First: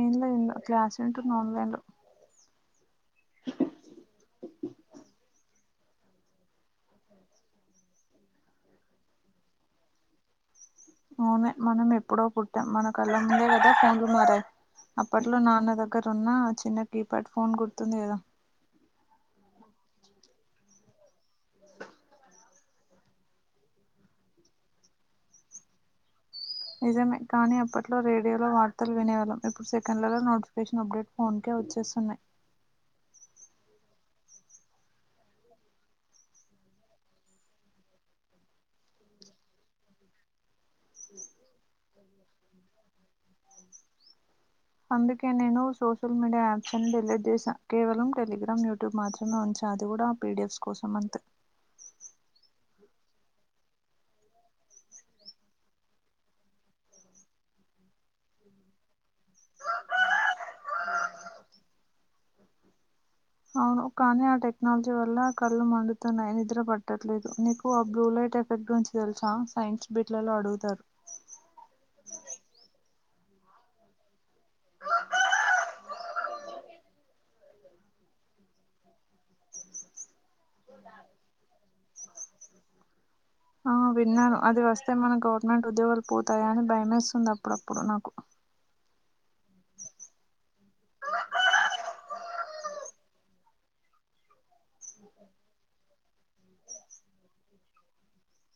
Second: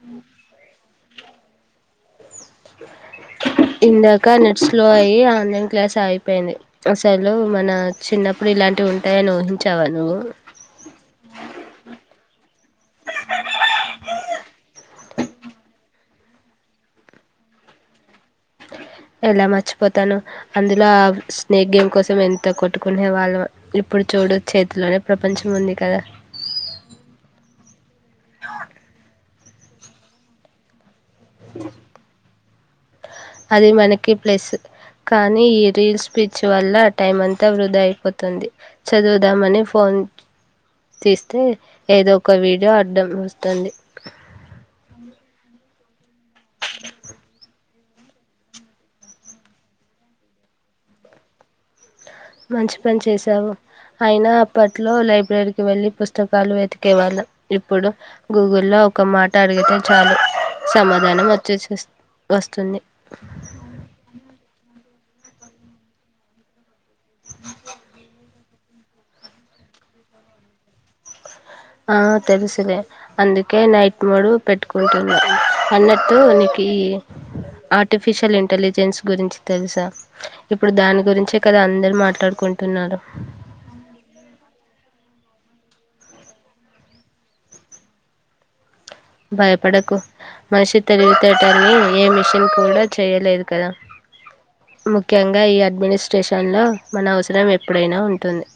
ఏమ్ లేదు ఇంగ క్లాస్లింటున్న ఆన్లైడ్లో ఇందాక నెట్ స్లో అయి ఆన్లైన్ క్లాస్ అయిపేయింది అసలు మన చిన్నప్పుడు ఇలాంటివి ఉంటాయని ఊహించావా నువ్వు అవునే మనం ఎప్పుడో పుట్టాం మన కళ్లా ఉండే [unintelligible] అప్పట్లో నాన్న దగ్గర ఉన్న చిన్న కీప్యాడ్ ఫోన్ గుర్తుంది కదా ఎలా మర్చిపోతాను అందులో ఆ స్నేక్ గేమ్ కోసం ఎంత కొట్టుకునే వాళ్ళమొ ఇప్ ఇప్పుడు చూడు చేతిలోనే ప్రపంచం ఉంది కదా నిజమే కానీ అప్పట్లో రేడియోలో వార్తలు వినేవాళ్ళం ఇప్పుడు సెకండ్లలో నోటిఫికేషన్ అప్డేట్ ఫోన్కే వచ్చేస్తున్నాయ్ అది మనకి ప్లెస్సు కానీ ఈ రీల్స్ పిచ్ వల్ల టైం అంతా వృధ అయిపోతుంది చదువుదామని ఫో న్ తీస్తే ఏదో ఒక వీడియో అడ్డం వొస్తుంది అందుకే నేను సో సోషల్ మీడియా యొప్స్ అన్ని డిలీట్ చేసా కేవలం టెగ్రామ్ యూట్యూబ్ మాత్రమే ఉంచా అది గూడా పీడిఎఫ్ కోసమ అంతే మంచి పని చేసావు అయినా అప్పట్లో లైబ్రరీకి వెళ్ళి పుస్తకాలు వెతికే వాళ్ళం ఇప్పుడు గూగుల్లో ఒక మాట అడిగితే చాలు సమాధానం వచ్చేసెస్ వస్తుంది అవును కానీ ఆ టెక్నాలజీ వల్ల కళ్ళు మండుతున్నాయ్ నిద్ర పట్టట్లేదు నీకు ఆ బ్లూ లై ట్ ఎఫెక్ట్ గురించి దెలుసా సైన్స్ బిట్లలో అడుగుతారు ఆ తెలుసులేే అందుకే నైట్ మోడు పెట్టుకుంటన్నా అన్నట్టు నీక్ కీ ఆర్టిఫిషియల్ ఇంటెలిజెన్స్ గురించి తెలుసా ఇప్పుడు దాని గురించే కదా అందరు మాట్లాడుకుంటున్నారు ఆ విన్నాను అది వస్తే మన గవర్నమెంట్ ఉద్యోగాలు పోతాయా అని భయమేస్తుంది అప్పుడప్పుడు నాకు భయపడకు మనిషి తెలివితేటల్ని ఏ మిషన్ కూడా చేయలేదు కదా ముఖ్యంగా ఈ అడ్మినిస్ట్రేషన్ లో మన అవసరం ఎప్పుడైనా ఉంటుంది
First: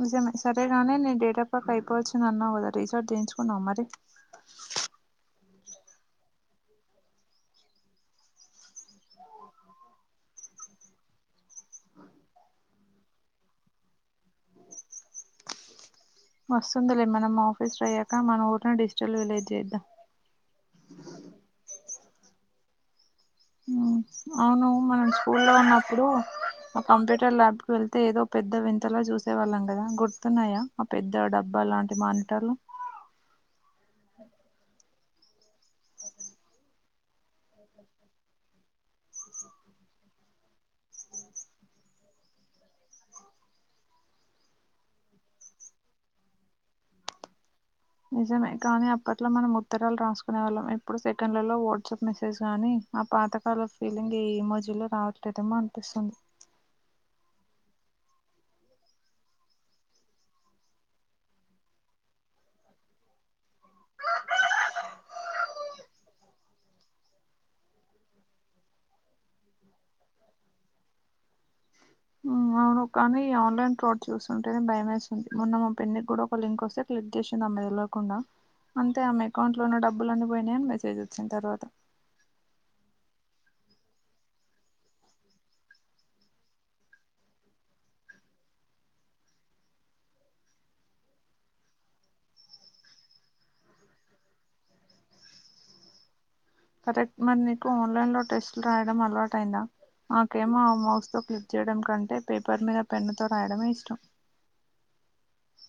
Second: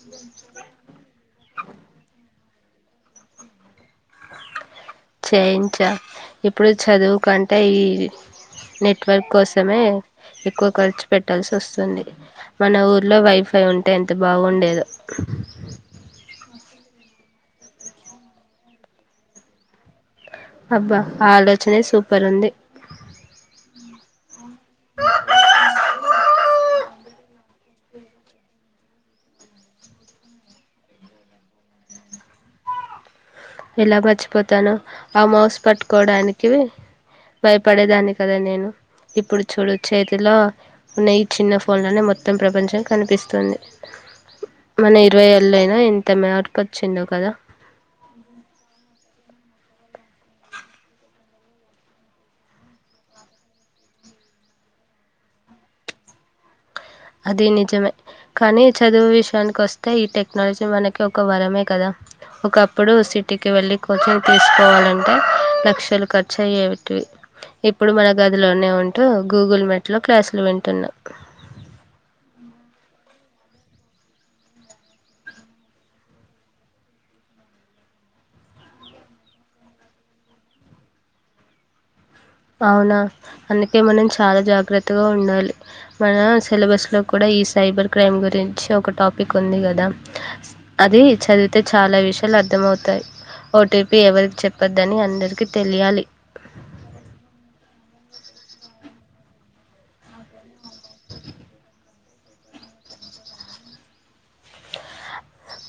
నిజమే సరేగాని నీ డేటా ప్యాక్ అయిపోవచ్చింది అన్నావ్ గ దరీస్టార్ట్ జేయించుకున్నావ మరి చేయించా ఇప్పుడు చదువు కంటే ఈ నెట్వర్క్ కోసమే ఎక్కువ ఖర్చు పెట్టాల్సి వస్తుంది మన ఊర్లో వైఫై ఉంటే ఎంత బాగుండేది రిజిస్టర్ అయ్యాక మన ఊరినే డిజిటల్ విలేజ్ జేద్దాం అబ్బా ఆలోచనే సూపరుంది ఉమ్, అవును మనం స్కూల్లో ఉన్నప్పుడు ఒక కంప్యూటర్ ల్యాబ్ కు వెళ్ తే ఏదో పెద్ద వింతలా చూసేవాళ్ళం కదా గుర్తున్నాయా ఆ పెద్ద డబ్బా లాంటి మానిటర్లు ఎలా మర్చిపోతాను ఆ మౌస్ పట్టుకోడానికి భయపడేదాన్ని కదా నేను ఇప్పుడు చూడు చేతిలో ఉన్న ఈ చిన్న ఫోండ్లోనే మొత్తం ప్రపంచం కనిపిస్తుంది మన ఇరవై ఏళ్ళ అయినా ఇంత మ్యార్పొచ్చిందో కదా నిజమే కానీ అప్పట్లో మనం ఉత్తరాలు రాసుకునే వాళ్ళం ఎప్పుడు సెకండ్లలో వాట్సాప్ మెసేజ్ గానీ ఒ పాతకాల ఫీలింగ్ ఏ మోజుల్లో రావట్లేదేమో అనిపిస్తుంది అది నిజమే కానీ చదువు విషయానికి వస్తే ఈ టెక్నాలజీ మనకి ఒక వరమే కదా ఒకప్పుడు సిటికి వెళ్ళి కోచింగ్ తీసుకోవాలంటే లక్షలు ఖర్చు అయ్యేటివి ఇప్పుడు మన గదిలోనే ఉంటూ గూగుల్ మెట్లో క్లాసులు వింటున్నా ఉమ్ అవును కానీ ఈ ఆన్లైన్ ఫ్రాడ్ చూస్తుంటేనే భయమేస్తుంది మొన్న మా పిన్ని కూడా ఒక లింక్ వస్తే క్లిక్ చేసింది ఆ మెల్లో కుండా అంతే ఆమె అకౌంట్ లోన్న డబ్బులు అన్నిపోయినీ అని మెసేజ్ వచ్చింది తర్వాత అవునా అందుకే మనం చాలా జాగ్రత్తగా ఉండాలి మన సిలబస్ లో కూడా ఈ సైబర్ క్రైమ్ గురించి ఒక టాపిక్ ఉంది కదా అది చదివితే చాలా విషయాలు అర్థమవుతాయి ఓటీపీ ఎవరికి చెప్పద్దని అందరికీ తెలియాలి కరెక్ట్ మరి నీకు ఆన్లైన్ లో టెస్ట్లు రాయడం అలవాట అయిందా మాకేమో మౌస్ తో క్లిక్ చేయడం కంటే పేపర్ మీద పెన్నుతో రాయడమే ఇష్టం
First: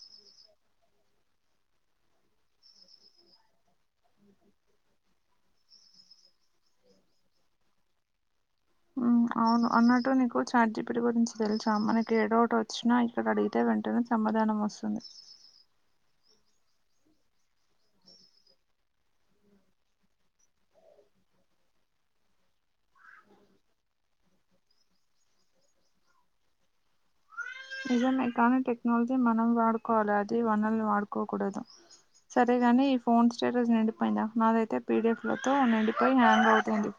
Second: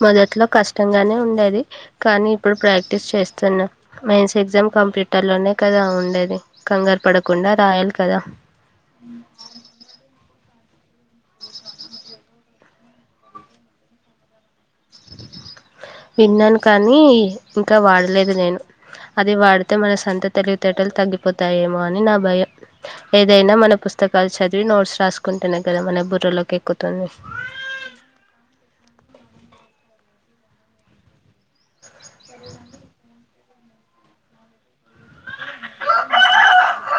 మొదట్లో కష్టంగానే ఉండేది కానీ ఇప్పుడు ప్రాక్టీస్ చేస్తున్న మెయిన్స్ ఎగ్జామ్ కంప్యూటర్లోనే కదా ఉండేది కంగారు పడకుండా రాయాలి కదా అవును అన్నట్టు నీకు చార్ట్ జి పి టి గురించి తెలుసా మనకి ఏ డవ్ట్ వచ్చినా ఇక్కడ అడిగితే వెంటనే సమాధానం వస్తుంది. విన్నాను కానీ ఇంకా వాడలేదు నేను అది వాడితే మన సొంత తెలివితేటలు తగ్ ఉండిపోతాయేమో అని నా భయం ఏదైనా మన పుస్తకాలు చదివి నోట్స్ రాసుకుంటేనే కదా మనం బుర్రలోకి ఎక్కుతుంది నిజంమే కానీ టెక్నాలజీ మనం వాడుకోవాలి అది వనల్ని వాడుకోకూడదు సరేగాని ఈ ఫోన్ స్టేటస్ నిండిపోయిందా నాదైతే పీడిఎఫ్ లతో నిండిపోయి హెంగ్ అవుతుంది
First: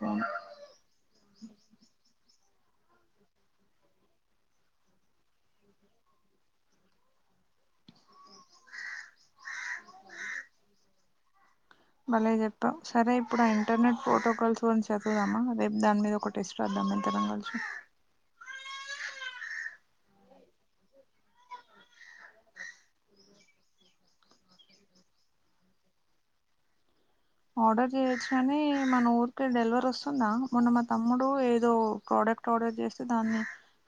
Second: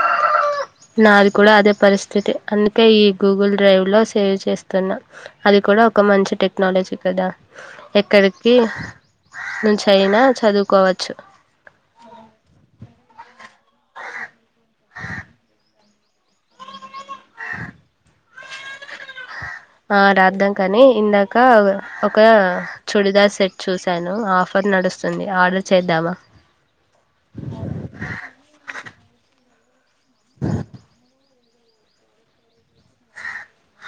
నాది కూడా అదే పరిస్థితి అందుకే ఈ గూగుల్ డ్రైవ్ లో సేవ్ చేస్తున్నా అది కూడా ఒక మంచి టెక్నాలజీ కదా ఎక్కడికి నుంచి అయినా చదువుకోవచ్చు భలే చెప్పావ్ సరే ఇప్పుడు ఆ ఇంటర్నెట్ ప్రోటోకాల్స్ గురించి చదువుదామా రేపు దాని మీద ఒక టెస్ట్ రద్దాం మన ఇద్దరం గల్సి ఆ రాద్దాం కానీ ఇందాక ఒక చుడిదార్ సెట్ చూసాను ఆఫర్ నడుస్తుంది ఆర్డర్ చేద్దామా ఆర్డర్ చేయొచ్చు కాని మన ఊరికి డెలివర్ వస్తుందా మొన్న మా తమ్ముడు ఏ దో ప్రోడక్ట్ ఆర్డర్ చేస్తే దాన్ని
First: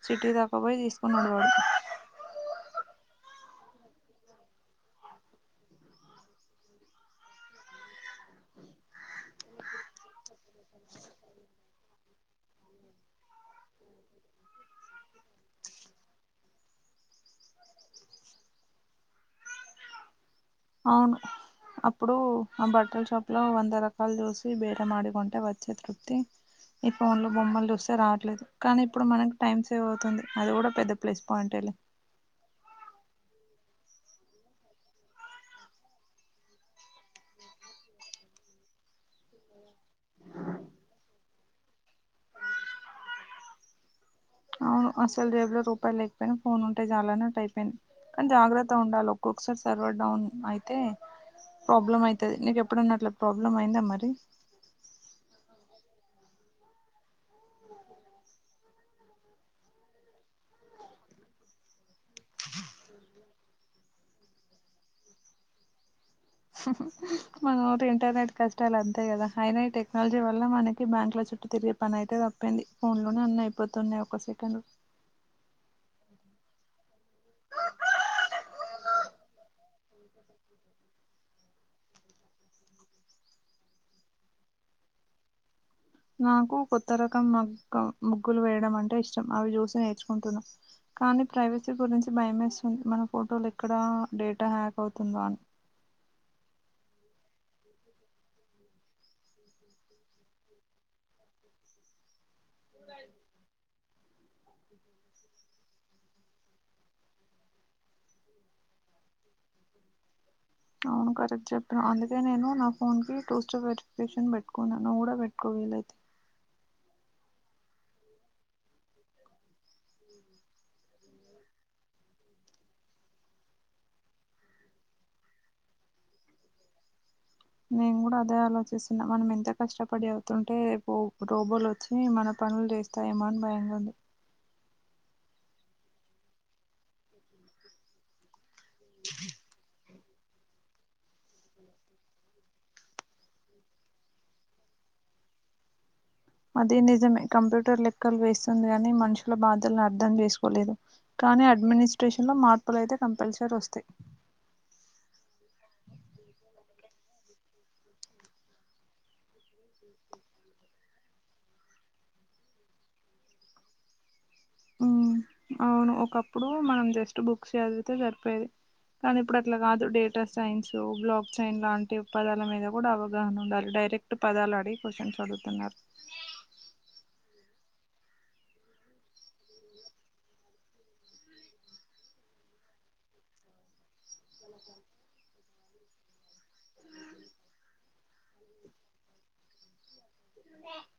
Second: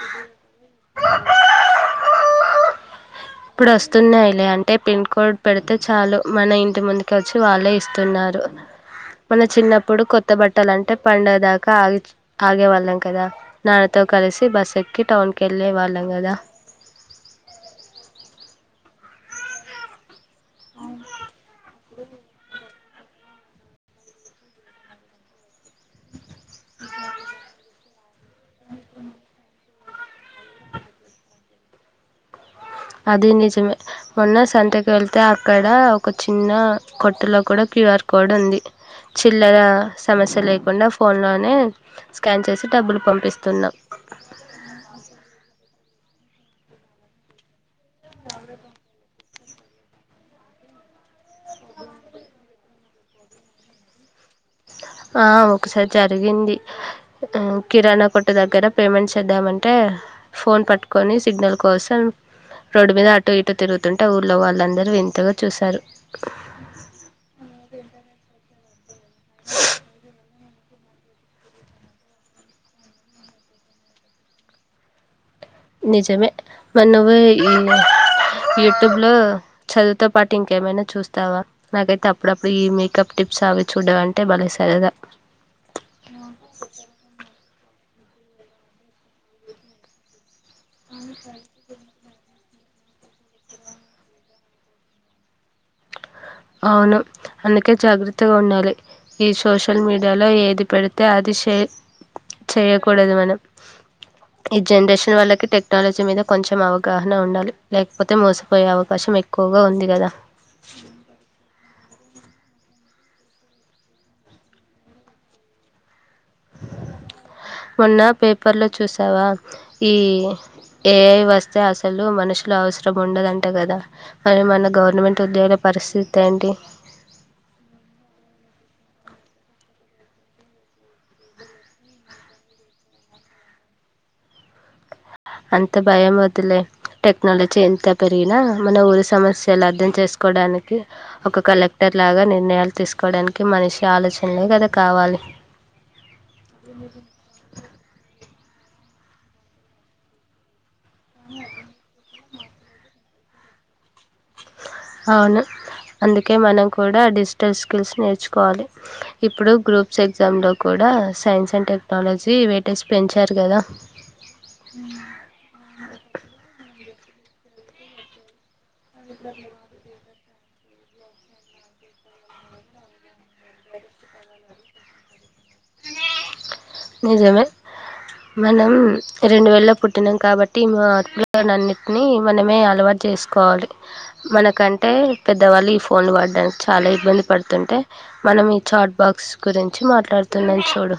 సిటీ దాక పోయి తీసుకున్నాడు వాడు ఇప్పుడు వస్తున్నాయిలే అంటే పిన్ కోడ్ పెడితే చాలు మన ఇంటి ముందుకి వచ్చి వాళ్ళే ఇస్తున్నారు రో మన చిన్నప్పుడు కొత్త బట్టలు అంటే పండగ దాకా ఆగి ఆగేవాళ్ళం కదా నాన్నతో కలిసి బస్ ఎక్కి టౌన్కి ఎళ్ళేవాళ్ళం కదా అవును అప్పుడు ఆ బట్ బట్టల షాప్ లో వంద రకాల చూసి బేరం మాడి కొంటే వచ్చే తృప్తి ఇ ఫోన్లో బొమ్మలు చూస్తే రావట్లేదు కానీ ఇప్పుడు మనకి టైమ్ సేవ్ అవుతుంది అది కూడా పెద్ద ప్లేస్ పాయింటే లే అది నిజమే మొన్న సంతకి వెళ్తే అక్కడ ఒక చిన్న కొట్టులో కూడా క్యూఆర్ కోడ్ ఉంది చిల్లర సమస్య లేకుండా ఫోన్లోనే స్కాన్ చేసి డబ్బులు పంపిస్తున్నాం అవును అసలు జేబ్లో రూపాయలు లేకపోయినా ఫోన్ ఉంటే చాలా అనట్టు అయిపోయింది కానీ జాగ్రత్త ఉండాలో ఒకొకసారి సర్వర్ డౌన్ అయితే ప్రాబ్లమ్ అయితది నీక ఎప్పుడున్నట్ల ప్రాబ్లం అయిందా మరి ఆ ఒకసారి జరిగింది కిరాణా కొట్టు దగ్గర పేమెంట్ చేద్దామంటే ఫోన్ పట్టుకొని సిగ్నల్ కోసం రోడ్డు మీద అటూ ఇటూ తిరుగుతుంటే ఊర్లో వాళ్ళందరూ వింతగా చూశారు మన ఊరి ఇంటర్నెట్ కష్టాలు అంతే కదా అయిన టెక్నాలజీ వల్ల ఇల మనకి బ్యాంక్ లో చుట్టూ తిరిగే పని అయితే తప్పింది ఫోన్ లోనే అన్న అయిపోతున్నాయి ఒక సెకండ్ నిజేమ వన్ వ యూట్యూబ్ లో చదువుతో పాటు ఇంకేమైనా చూస్తావా నాకైతే అప్పుడప్పుడు ఈ మేకప్ టిప్ సో అవి చూడ్డమంటే బలే సరదా నాకు కొత్త రకం మగ్గ ముగ్గులు వేయడం అంటే ఇష్టం అవి చూసి నేర్చుకుంటున్నా కానీ ప్రైవసీ గురించి భయ వేస్ మన ఫోటోలు ఎక్కడ డేటా హ్యాక్ అవుతుందో అని అవును అందుకే జాగ్రత్తగా ఉండాలి ఈ సోషల్ మీడియాలో ఏది పెడితే అది షే చేయకూడదు మనం ఈ జనరేషన్ వాళ్ళకి టెక్నాలజీ మీద కొంచం అవగాహన ఉండాలి లేకపోతే మోసపోయే అవకా షం ఎక్కువగా ఉంది కదా అవును కరెక్ట్ చెప్ అందుకే నేను నా ఫోన్ కి టో స్టెప్ వెరిఫికేషన్ పెట్టుకున్నాను నువ్వు కూడా పెట్టుకో వీలైతే మొన్న పేపర్ లో చూసావా ఈ ఏ అవి వస్తే అసలు మనుషులు అవసరం ఉండదంట కదా మరి మన గవర్నమెంట్ ఉద్యోగుల పరిస్థితి ఏంటి నేను కూడా అదే ఆలోచిస్తున్నా మనం ఎంత కష్టపడి అవుతుంటే రేపు రోబోలు వచ్చి మన పనులు చేస్తాయేమో అని భయంగుంది అంత భయం వద్దులే టెక్నాలజీ ఎంత పెరిగినా మన ఊరి సమస్యలు అర్థం చేస్ కోడానికి ఒక కలెక్టర్ లాగా నిర్ణయాలు తీసుకోవడానికి మనిషి ఆలోచనలే కదా కావాలని అది నిజమే కంప్యూటర్ లెక్కలు వేస్తుంది గానీ మనుషుల బాధలను అర్థం చేసుకోలేదు కానీ అడ్మినిస్ట్రేషన్లో మార్పులయితే కంపల్సరీ వస్తాయి అవును అందుకే మనం కూడా డిజిటల్ స్కిల్స్ నేర్చుకోవాలి ఇప్పుడు గ్రూప్స్ ఎగ్జామ్ లో కూ డా సైన్స్ అండ్ టెక్నాలజీ వెయిటేజ్ పెంచారు కదా హ్మ్ అవును ఒకప్పుడు మనం జస్ట్ బుక్స్ చదివితే సరిపోయేది కానీ ఇప్పుడు అట్లా కాదు డేడ్ సైన్స్ బ్లాక్ సైన్ లాంటి పదాల మీద కూడా అవగాహన ఉండాలి డైరెక్ట్ పదాలు అడిగి క్వశ్చన్ అడుగుతున్నారు నిజమే మనం రెండు వేలో పుట్టినాం కాబట్టి మా అప్పున్నింటిని మనమే అలవాట్ చేసుకోవాలి మన కంటే పెద్ద వాళ్ళు ఈ ఫోన్లు వాడడానికి చాలా ఇబ్బంది పడుతుంటే మనం ఈ చాట్ బాక్స్ గురించి మాట్లాడ్ తునన్ చూడు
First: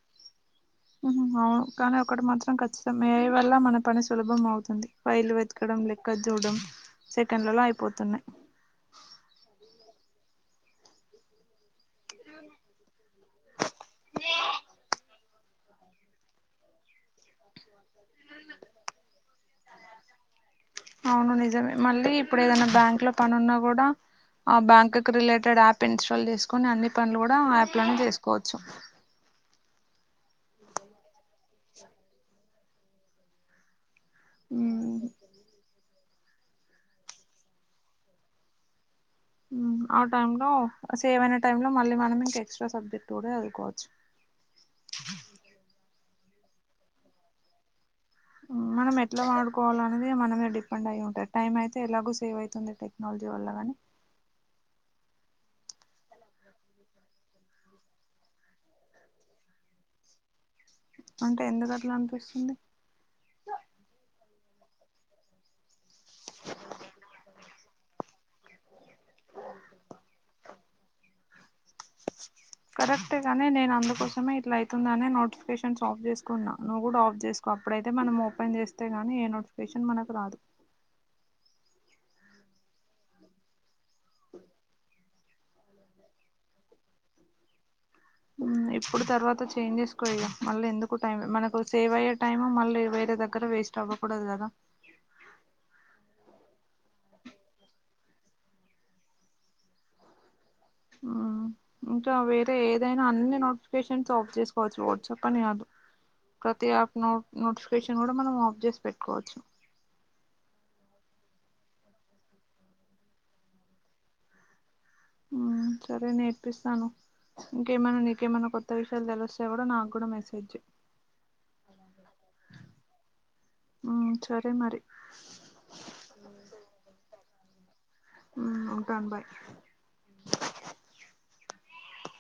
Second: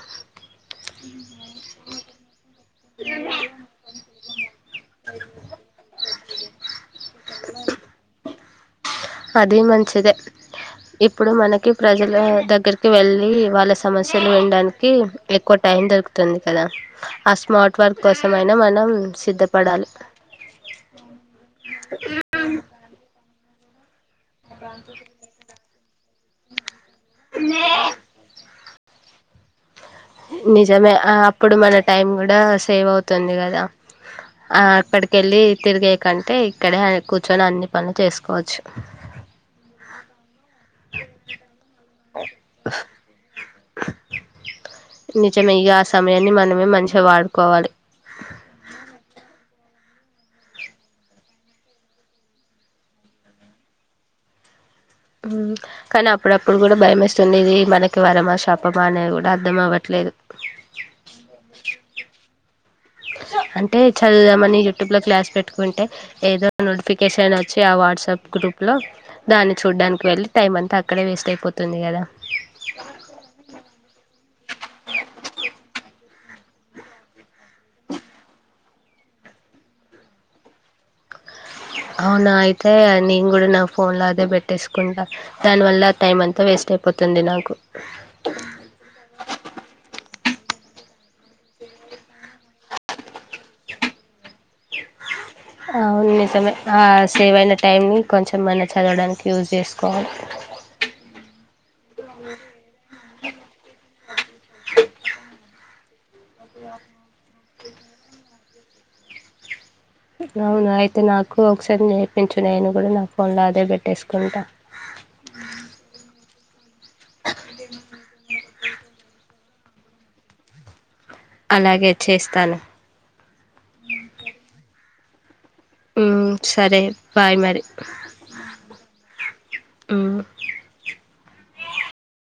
ఆ అవును కానీ ఒకటి మాత్రం మే ఐ వల్ల మన పని సులభం అవుతుంది ఫైలు వెతకడం లెక్క చూడడం సెకండ్లలో అయిపోతున్నాయ్ అది మంచిదే ఇప్పుడు మనకి ప్రజల దగ్గరికి వెళ్ళి వాళ్ళ సమస్యలు వినడానికి ఎక్కువ టైం దొరుకు తెల్దు కదా ఆ స్మార్ట్ వర్క్ కోసంయినా మనం సిద్ధపడాలి అవును నిజమే మళ్ళీ ఇప్పుడు ఏదైనా బ్యాంక్ లో పని ఉన్న కూడా ఆ బ్యాంక్ రిలేటెడ్ యాప్ ఇన్స్టాల్ చేసుకోని అన్ని పనులు కూడా యాప్ లోనే చేసుకో స నిజమే అప్పుడు మన టైం కూడా సేవ్ అవుతుంది కదా ఆ ఉమ్, అక్కడికి వెళ్ళి తిరిగే కంటే ఇక్కడే కూర్చొని అన్ని పనులు చేసుకోవచ్చు ఆ టైం లో సేవైన టైంలో మళ్ళీ మనం ఇంక ఎక్స్ట్రా సబ్జెక్ట్ కూడా చదువుకోవచ్చు నిజమే ఇగ ఆ సమయాన్ని మనమే మంచిగా వాడుకోవాలి మనం ఎట్లా వాడుకోవాలి అనేది మనమే డిపెండ్ అయింటాయి ఉంటా టైం అయితే ఎలాగో సేవ్ అవుతుంది టెక్నాలజీ ది వల్లగాని కానీ అప్పుడప్పుడు కూడా భయం వేస్తుంది ఇది మనకి వరమా శాపమా అనేది కూడా అర్ధం అవ్వట్లేదు లేదు అంటే ఎందుకు అట్ల అనిపిస్తుంది అంటే చదవదామని యూట్యూబ్ లో క్లాస్ పెట్టుకుంటే ఏదో నోటిఫికేషన్ వచ్చి అ వాట్సాప్ గ్రూప్ లో దాన్ని చూడడానికి వెళ్ళి టైమ్ అంతా అక్కడే వేస్ట్ అయిపో కరెక్ట్ గాని నేను అందుకోసమే ఇట్లా అయితుందని నోటిఫికేషన్స్ ఆఫ్ చేస్తాను కున్నా నువ్వు కూడా ఆఫ్ చేసుకో అప్పుడైతే మనం ఓపెన్ చేస్తే గానీ ఏ నోటిఫికేషన్ మనకు రాదు అవునా అయితే నేను కూడా నా ఫోన్ లో అదే పెట్టేసుకుంటా దాని వల్ల టైం అంతా వేస్ట్ అయిపో తుంది నాకు ఇప్పుడు తర్వాత చేంజ్ చేసుకో ఇగ మళ్ళీ ఎందుకు టైం మనకు సేవ్ అయ్యె టైము మళ్ళీ వేరే దగ్గర వే వేస్ట్ అవ్వకూడదు కదా ఆ అది నిజమే ఆ సమయం సేవ్ అయిన టైంని కొంచెం మన్న చదవడానికి యూస్ చేసుకోవాలి మ్మ్ ఇంకా వేరే ఏదైనా అన్ని నోటిఫికేషన్స్ ఆఫ్ చేసుకోవచ్చు ఒక్కటి అని కాదు ప్రతి యాప్ నో నోటిఫికేషన్ కూడా మనం ఆఫ్ చేసి పెట్టుకోవచ్చు అవున అయితే నాకు ఒకసారి నేర్పించువా నేను కూడా నా ఫోన్ లో అదే పెట్టేసుకుంటా మ్మ్ సరే నేర్పిస్తాను ఇంకేమైన్నా నీకేమన్నా కొత్త విషయాలు తెలుస్త ఎవడో నాకు కూడా మెసేజ్ అలాగే చేస్తాను సరే మరి మ్మ్ సరే బాయ్ మరి మ్మ్ ఉంటాను బాయ్ మ్మ్